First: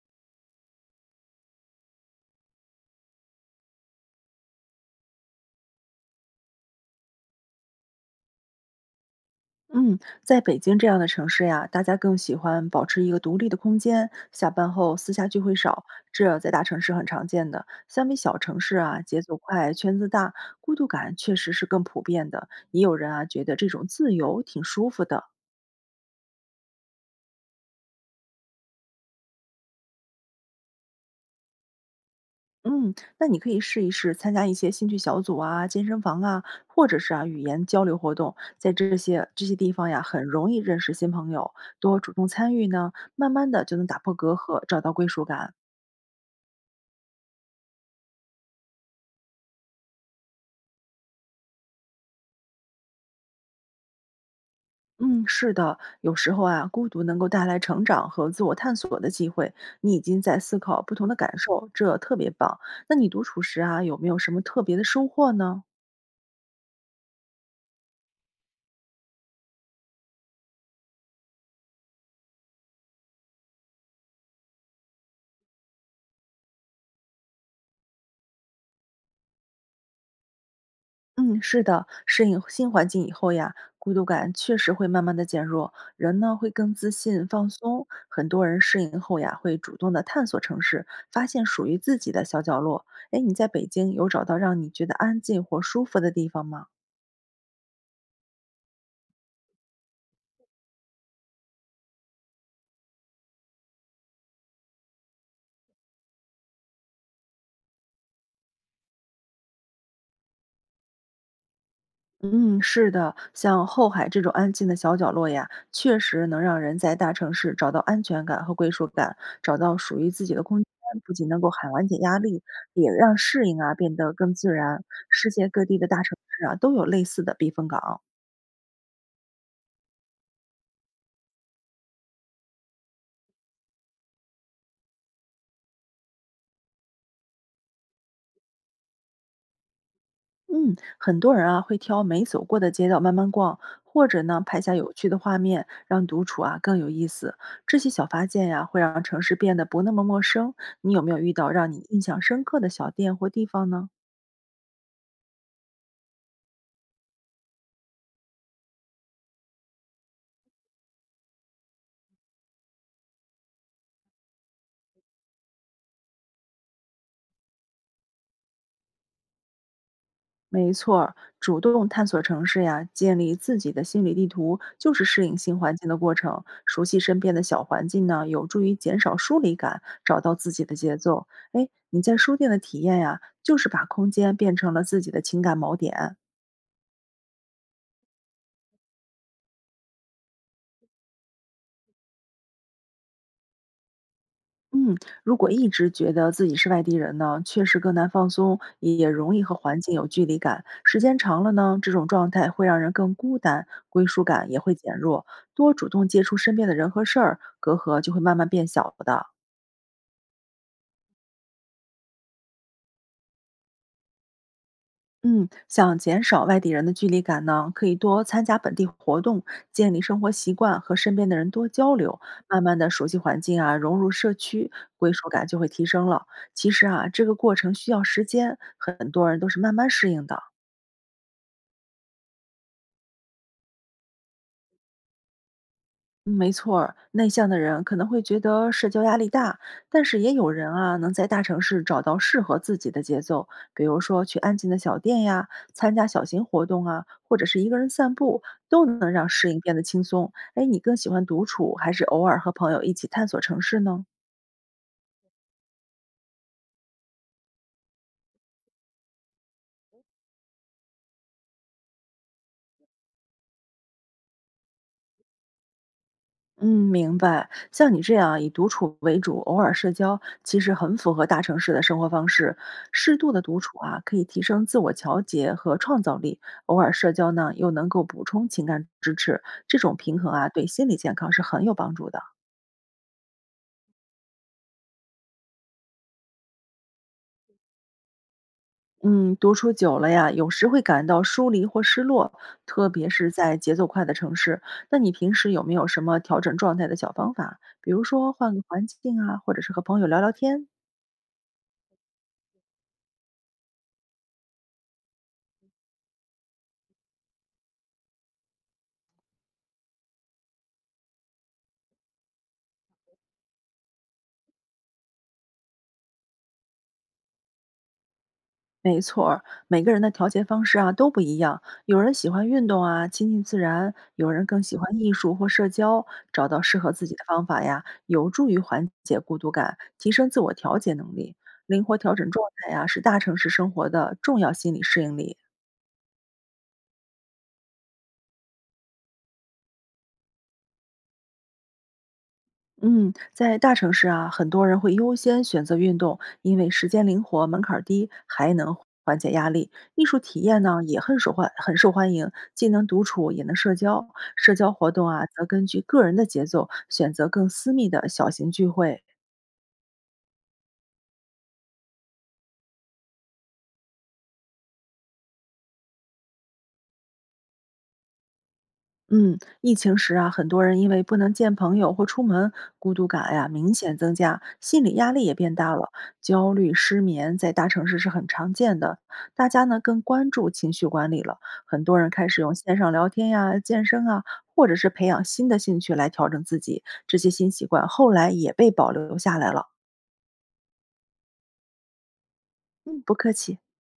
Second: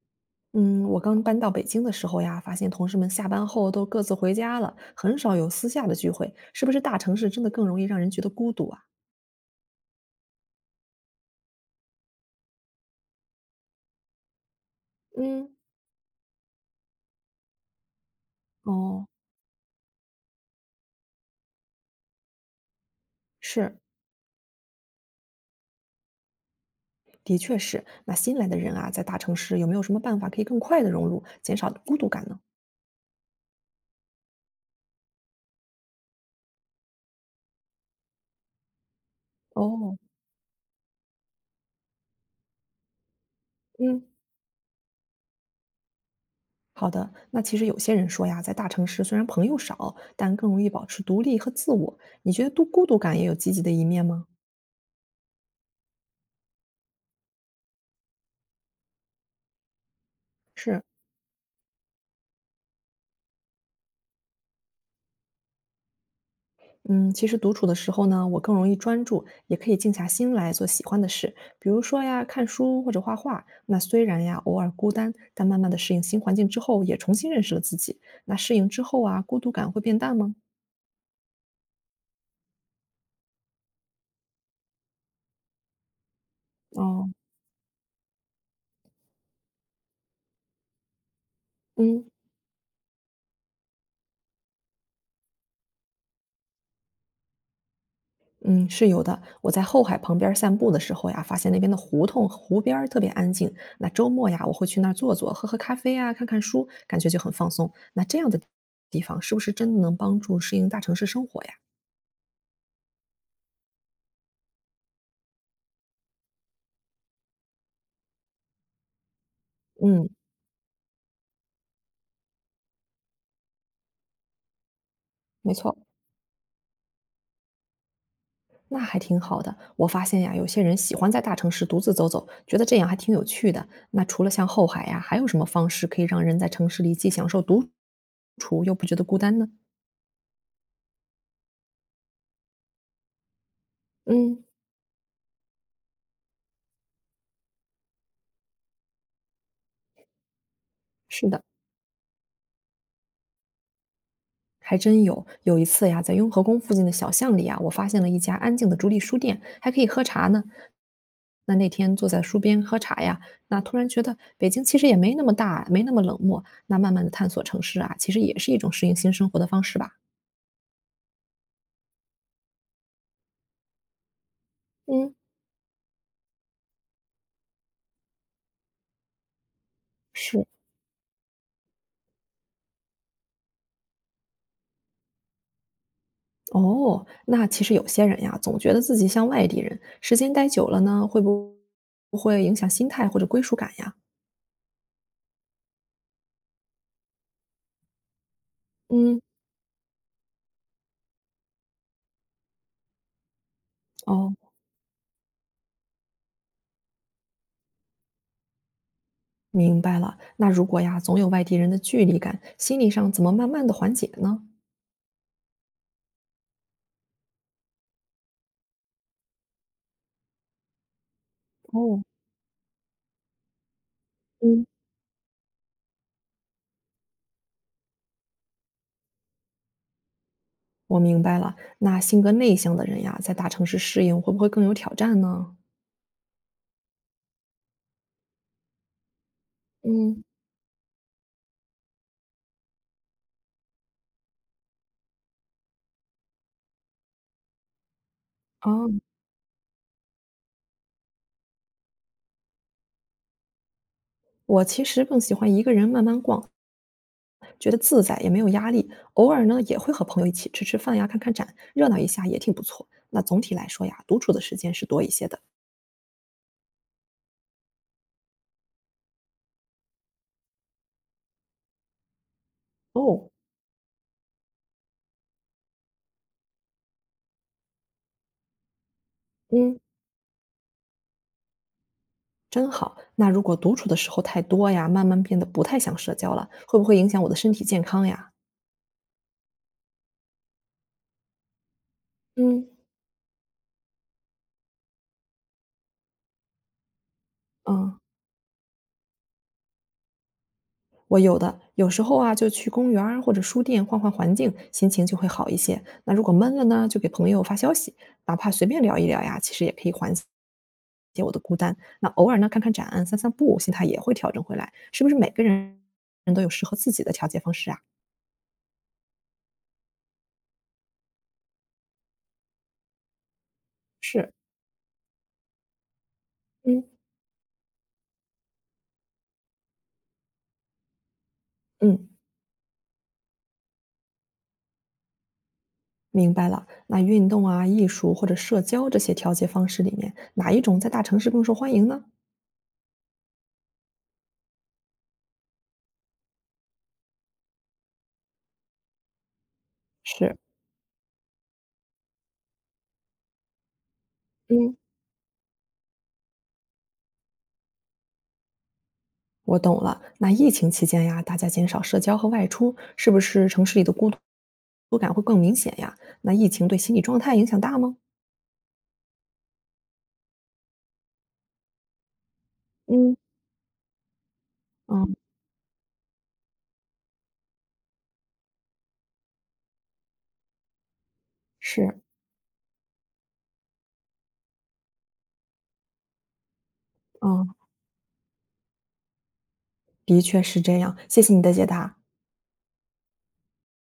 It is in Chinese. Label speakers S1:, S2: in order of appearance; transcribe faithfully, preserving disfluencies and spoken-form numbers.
S1: 嗯，我刚搬到北京的时候呀，发现同事们下班后都各自回家了，很少有私下的聚会，是不是大城市真的更容易让人觉得孤独啊？
S2: 嗯，在北京这样的城市呀，大家更喜欢保持一个独立的空间，下班后私下聚
S1: 嗯，
S2: 会少，这在大城市很常见的。相比小城市啊，
S1: 哦，
S2: 节奏快，圈子大，孤独感确实是更普遍的。也有人啊，觉得这
S1: 是，
S2: 种自由挺舒服的。
S1: 的确是。那新来的人啊，在大城市有没有什么办法可以更快的融入，减少孤独感呢？
S2: 嗯，那你可以试一试参加一些兴趣小组啊、健身房啊，或者是啊语言交流活动，在这些这些地方
S1: 哦，
S2: 呀，很容易认识新朋友，多主动参与呢，慢慢的就能打
S1: 嗯，
S2: 破隔阂，找到归属感。
S1: 好的。那其实有些人说呀，在大城市虽然朋友少，但更容易保持独立和自我。你觉得独孤独感也有积极的一面吗？
S2: 嗯，是的，有时候啊，孤独能够带来成长和自我探索的机会。你已经在思考
S1: 是，
S2: 不同的感受，这特别棒。那你独处时啊，有没有什么特别的收获呢？
S1: 嗯，其实独处的时候呢，我更容易专注，也可以静下心来做喜欢的事，比如说呀，看书或者画画。那虽然呀，偶尔孤单，但慢慢的适应新环境之后，也重新认识了自己。那适应之后啊，孤独感会变淡吗？
S2: 嗯，是的，适应新环境以后呀，孤独感确实会慢慢的减弱，人呢会更自
S1: 哦，
S2: 信、放松。很多人适应后呀，会主动的探索城市，发现属于自
S1: 嗯
S2: 己的小角落。诶，你在北京有找到让你觉得安静或舒服的地方吗？
S1: 嗯，是有的。我在后海旁边儿散步的时候呀，发现那边的胡同湖边儿特别安静。那周末呀，我会去那儿坐坐，喝喝咖啡呀，看看书，感觉就很放松。那这样的地方是不是真的能帮助适应大城市生活呀？
S2: 嗯，是的，像后海这种安静的小角落呀，确实能让人在大城市找到安全感和归属感，找到属
S1: 嗯，
S2: 于自己的空间，不仅能够很缓解压力，也让适应啊变得更自然。世界
S1: 没
S2: 各
S1: 错。
S2: 地的大城市啊都有类似的避风港。
S1: 那还挺好的。我发现呀，有些人喜欢在大城市独自走走，觉得这样还挺有趣的。那除了像后海呀，还有什么方式可以让人在城市里既享受独处又不觉得孤单呢？
S2: 嗯，很多人啊会挑没走过的街道慢慢逛，或者呢
S1: 嗯，
S2: 拍下有趣的画面，让独处啊更有意思。这些小发现呀，会让城市变得不那么陌生。你有没有
S1: 是
S2: 遇
S1: 的，
S2: 到让你印象深刻的小店或地方呢？
S1: 还真有。有一次呀，在雍和宫附近的小巷里啊，我发现了一家安静的竹立书店，还可以喝茶呢。那那天坐在书边喝茶呀，那突然觉得北京其实也没那么大，没那么冷漠。那慢慢的探索城市啊，其实也是一种适应新生活的方式吧。
S2: 没错儿，主动探索城市呀，建立自己的心理地图，就是
S1: 嗯，
S2: 适应新环境的过程。熟悉身边的小环境呢，有助于减少疏离感，找到
S1: 是。
S2: 自己的节奏。哎，你在书店的体验呀，就是把空间变成了自己的情感锚点。
S1: 哦，那其实有些人呀，总觉得自己像外地人，时间待久了呢，会不会影响心态或者归属感呀？
S2: 嗯，如果一直觉得自己是外地人呢，确实更难放松，也
S1: 嗯，
S2: 容易和环境有距离感。时间长了呢，这种状态会让人更孤单，归属
S1: 哦，
S2: 感也会减弱。多主动接触身边的人和事儿，隔阂就会慢慢变小的。
S1: 明白了。那如果呀，总有外地人的距离感，心理上怎么慢慢的缓解呢？
S2: 嗯，想减少外地人的距离感呢，可以多参加本地活动，建立生活习惯，和身边的人多交
S1: 哦，
S2: 流，慢慢的熟悉环境啊，融入社
S1: 嗯，
S2: 区，归属感就会提升了。其实啊，这个过程需要时间，很多人都是慢慢适应的。
S1: 我明白了。那性格内向的人呀，在大城市适应会不会更有挑战呢？
S2: 嗯，没错儿，内向的人可能会觉得社交压力大，但是
S1: 嗯，
S2: 也有人啊能在大城市找到适合自己的节奏，比如说去安静的小店呀，参加小型活动啊，或者是一个人散步，都
S1: 哦，
S2: 能让适应变得轻松。哎，你更喜欢独处，还是偶尔和朋友一起探索城市呢？
S1: 我其实更喜欢一个人慢慢逛。觉得自在，也没有压力。偶尔呢，也会和朋友一起吃吃饭呀，看看展，热闹一下也挺不错。那总体来说呀，独处的时间是多一些的。
S2: 嗯，明白。像你这样以独处为主，偶尔社交，其实很符合大城市的生活方式。适
S1: 哦，
S2: 度的独处啊，可以提升自我调节和创造力；偶尔社交呢，又能够补充情感支持。这
S1: 嗯，
S2: 种平衡啊，对心理健康是很有帮助的。
S1: 真好。那如果独处的时候太多呀，慢慢变得不太想社交了，会不会影响我的身体健康呀？
S2: 嗯，独处久了呀，有时会感到疏离或失落，
S1: 嗯
S2: 特别是在节奏快的城市。那你平时有没有什么调整状态的小方法？比
S1: 嗯。
S2: 如说换个环境啊，或者是和朋友聊聊天？
S1: 我有的，有时候啊，就去公园儿或者书店换换环境，心情就会好一些。那如果闷了呢，就给朋友发消息，哪怕随便聊一聊呀，其实也可以缓解我的孤单。那偶尔呢，看看展、散散步，心态也会调整回来。是不是每个人人都有适合自己的调节方式啊？
S2: 没错儿，每个人的调节方式啊都不一样。有人喜欢运动啊，亲近自然；有
S1: 是，
S2: 人更喜欢艺术或社交。找到适
S1: 嗯
S2: 合自己的方法呀，有助于缓解孤独感，提升自我调节能力。灵活
S1: 嗯，
S2: 调整状态呀，是大城市生活的重要心理适应力。
S1: 明白了。那运动啊、艺术或者社交这些调节方式里面，哪一种在大城市更受欢迎呢？
S2: 嗯，在大城市啊，很多人会优先选择运动，因为时间灵活、门槛儿低，还能缓解压力。艺术
S1: 是，
S2: 体验呢也很受欢，很受欢迎，既能独处也能社交。社交
S1: 嗯。
S2: 活动啊，则根据个人的节奏选择更私密的小型聚会。
S1: 我懂了。那疫情期间呀，大家减少社交和外出，是不是城市里的孤独感会更明显呀？那疫情对心理状态影响大吗？
S2: 嗯，疫情时啊，很多人因为不能见朋友或出门，孤独
S1: 嗯，
S2: 感呀明显增加，心理压
S1: 嗯，
S2: 力也变大了，焦虑、失眠在大城市是很常见的。大家呢更关注情绪管理了，很多
S1: 是，
S2: 人开始用线上聊天呀、健身啊，或者是培养新的兴趣来调整自己。这些
S1: 嗯，
S2: 新习惯后来也被保留下来了。
S1: 的确是这样。谢谢你的解答。
S2: 嗯，不客气。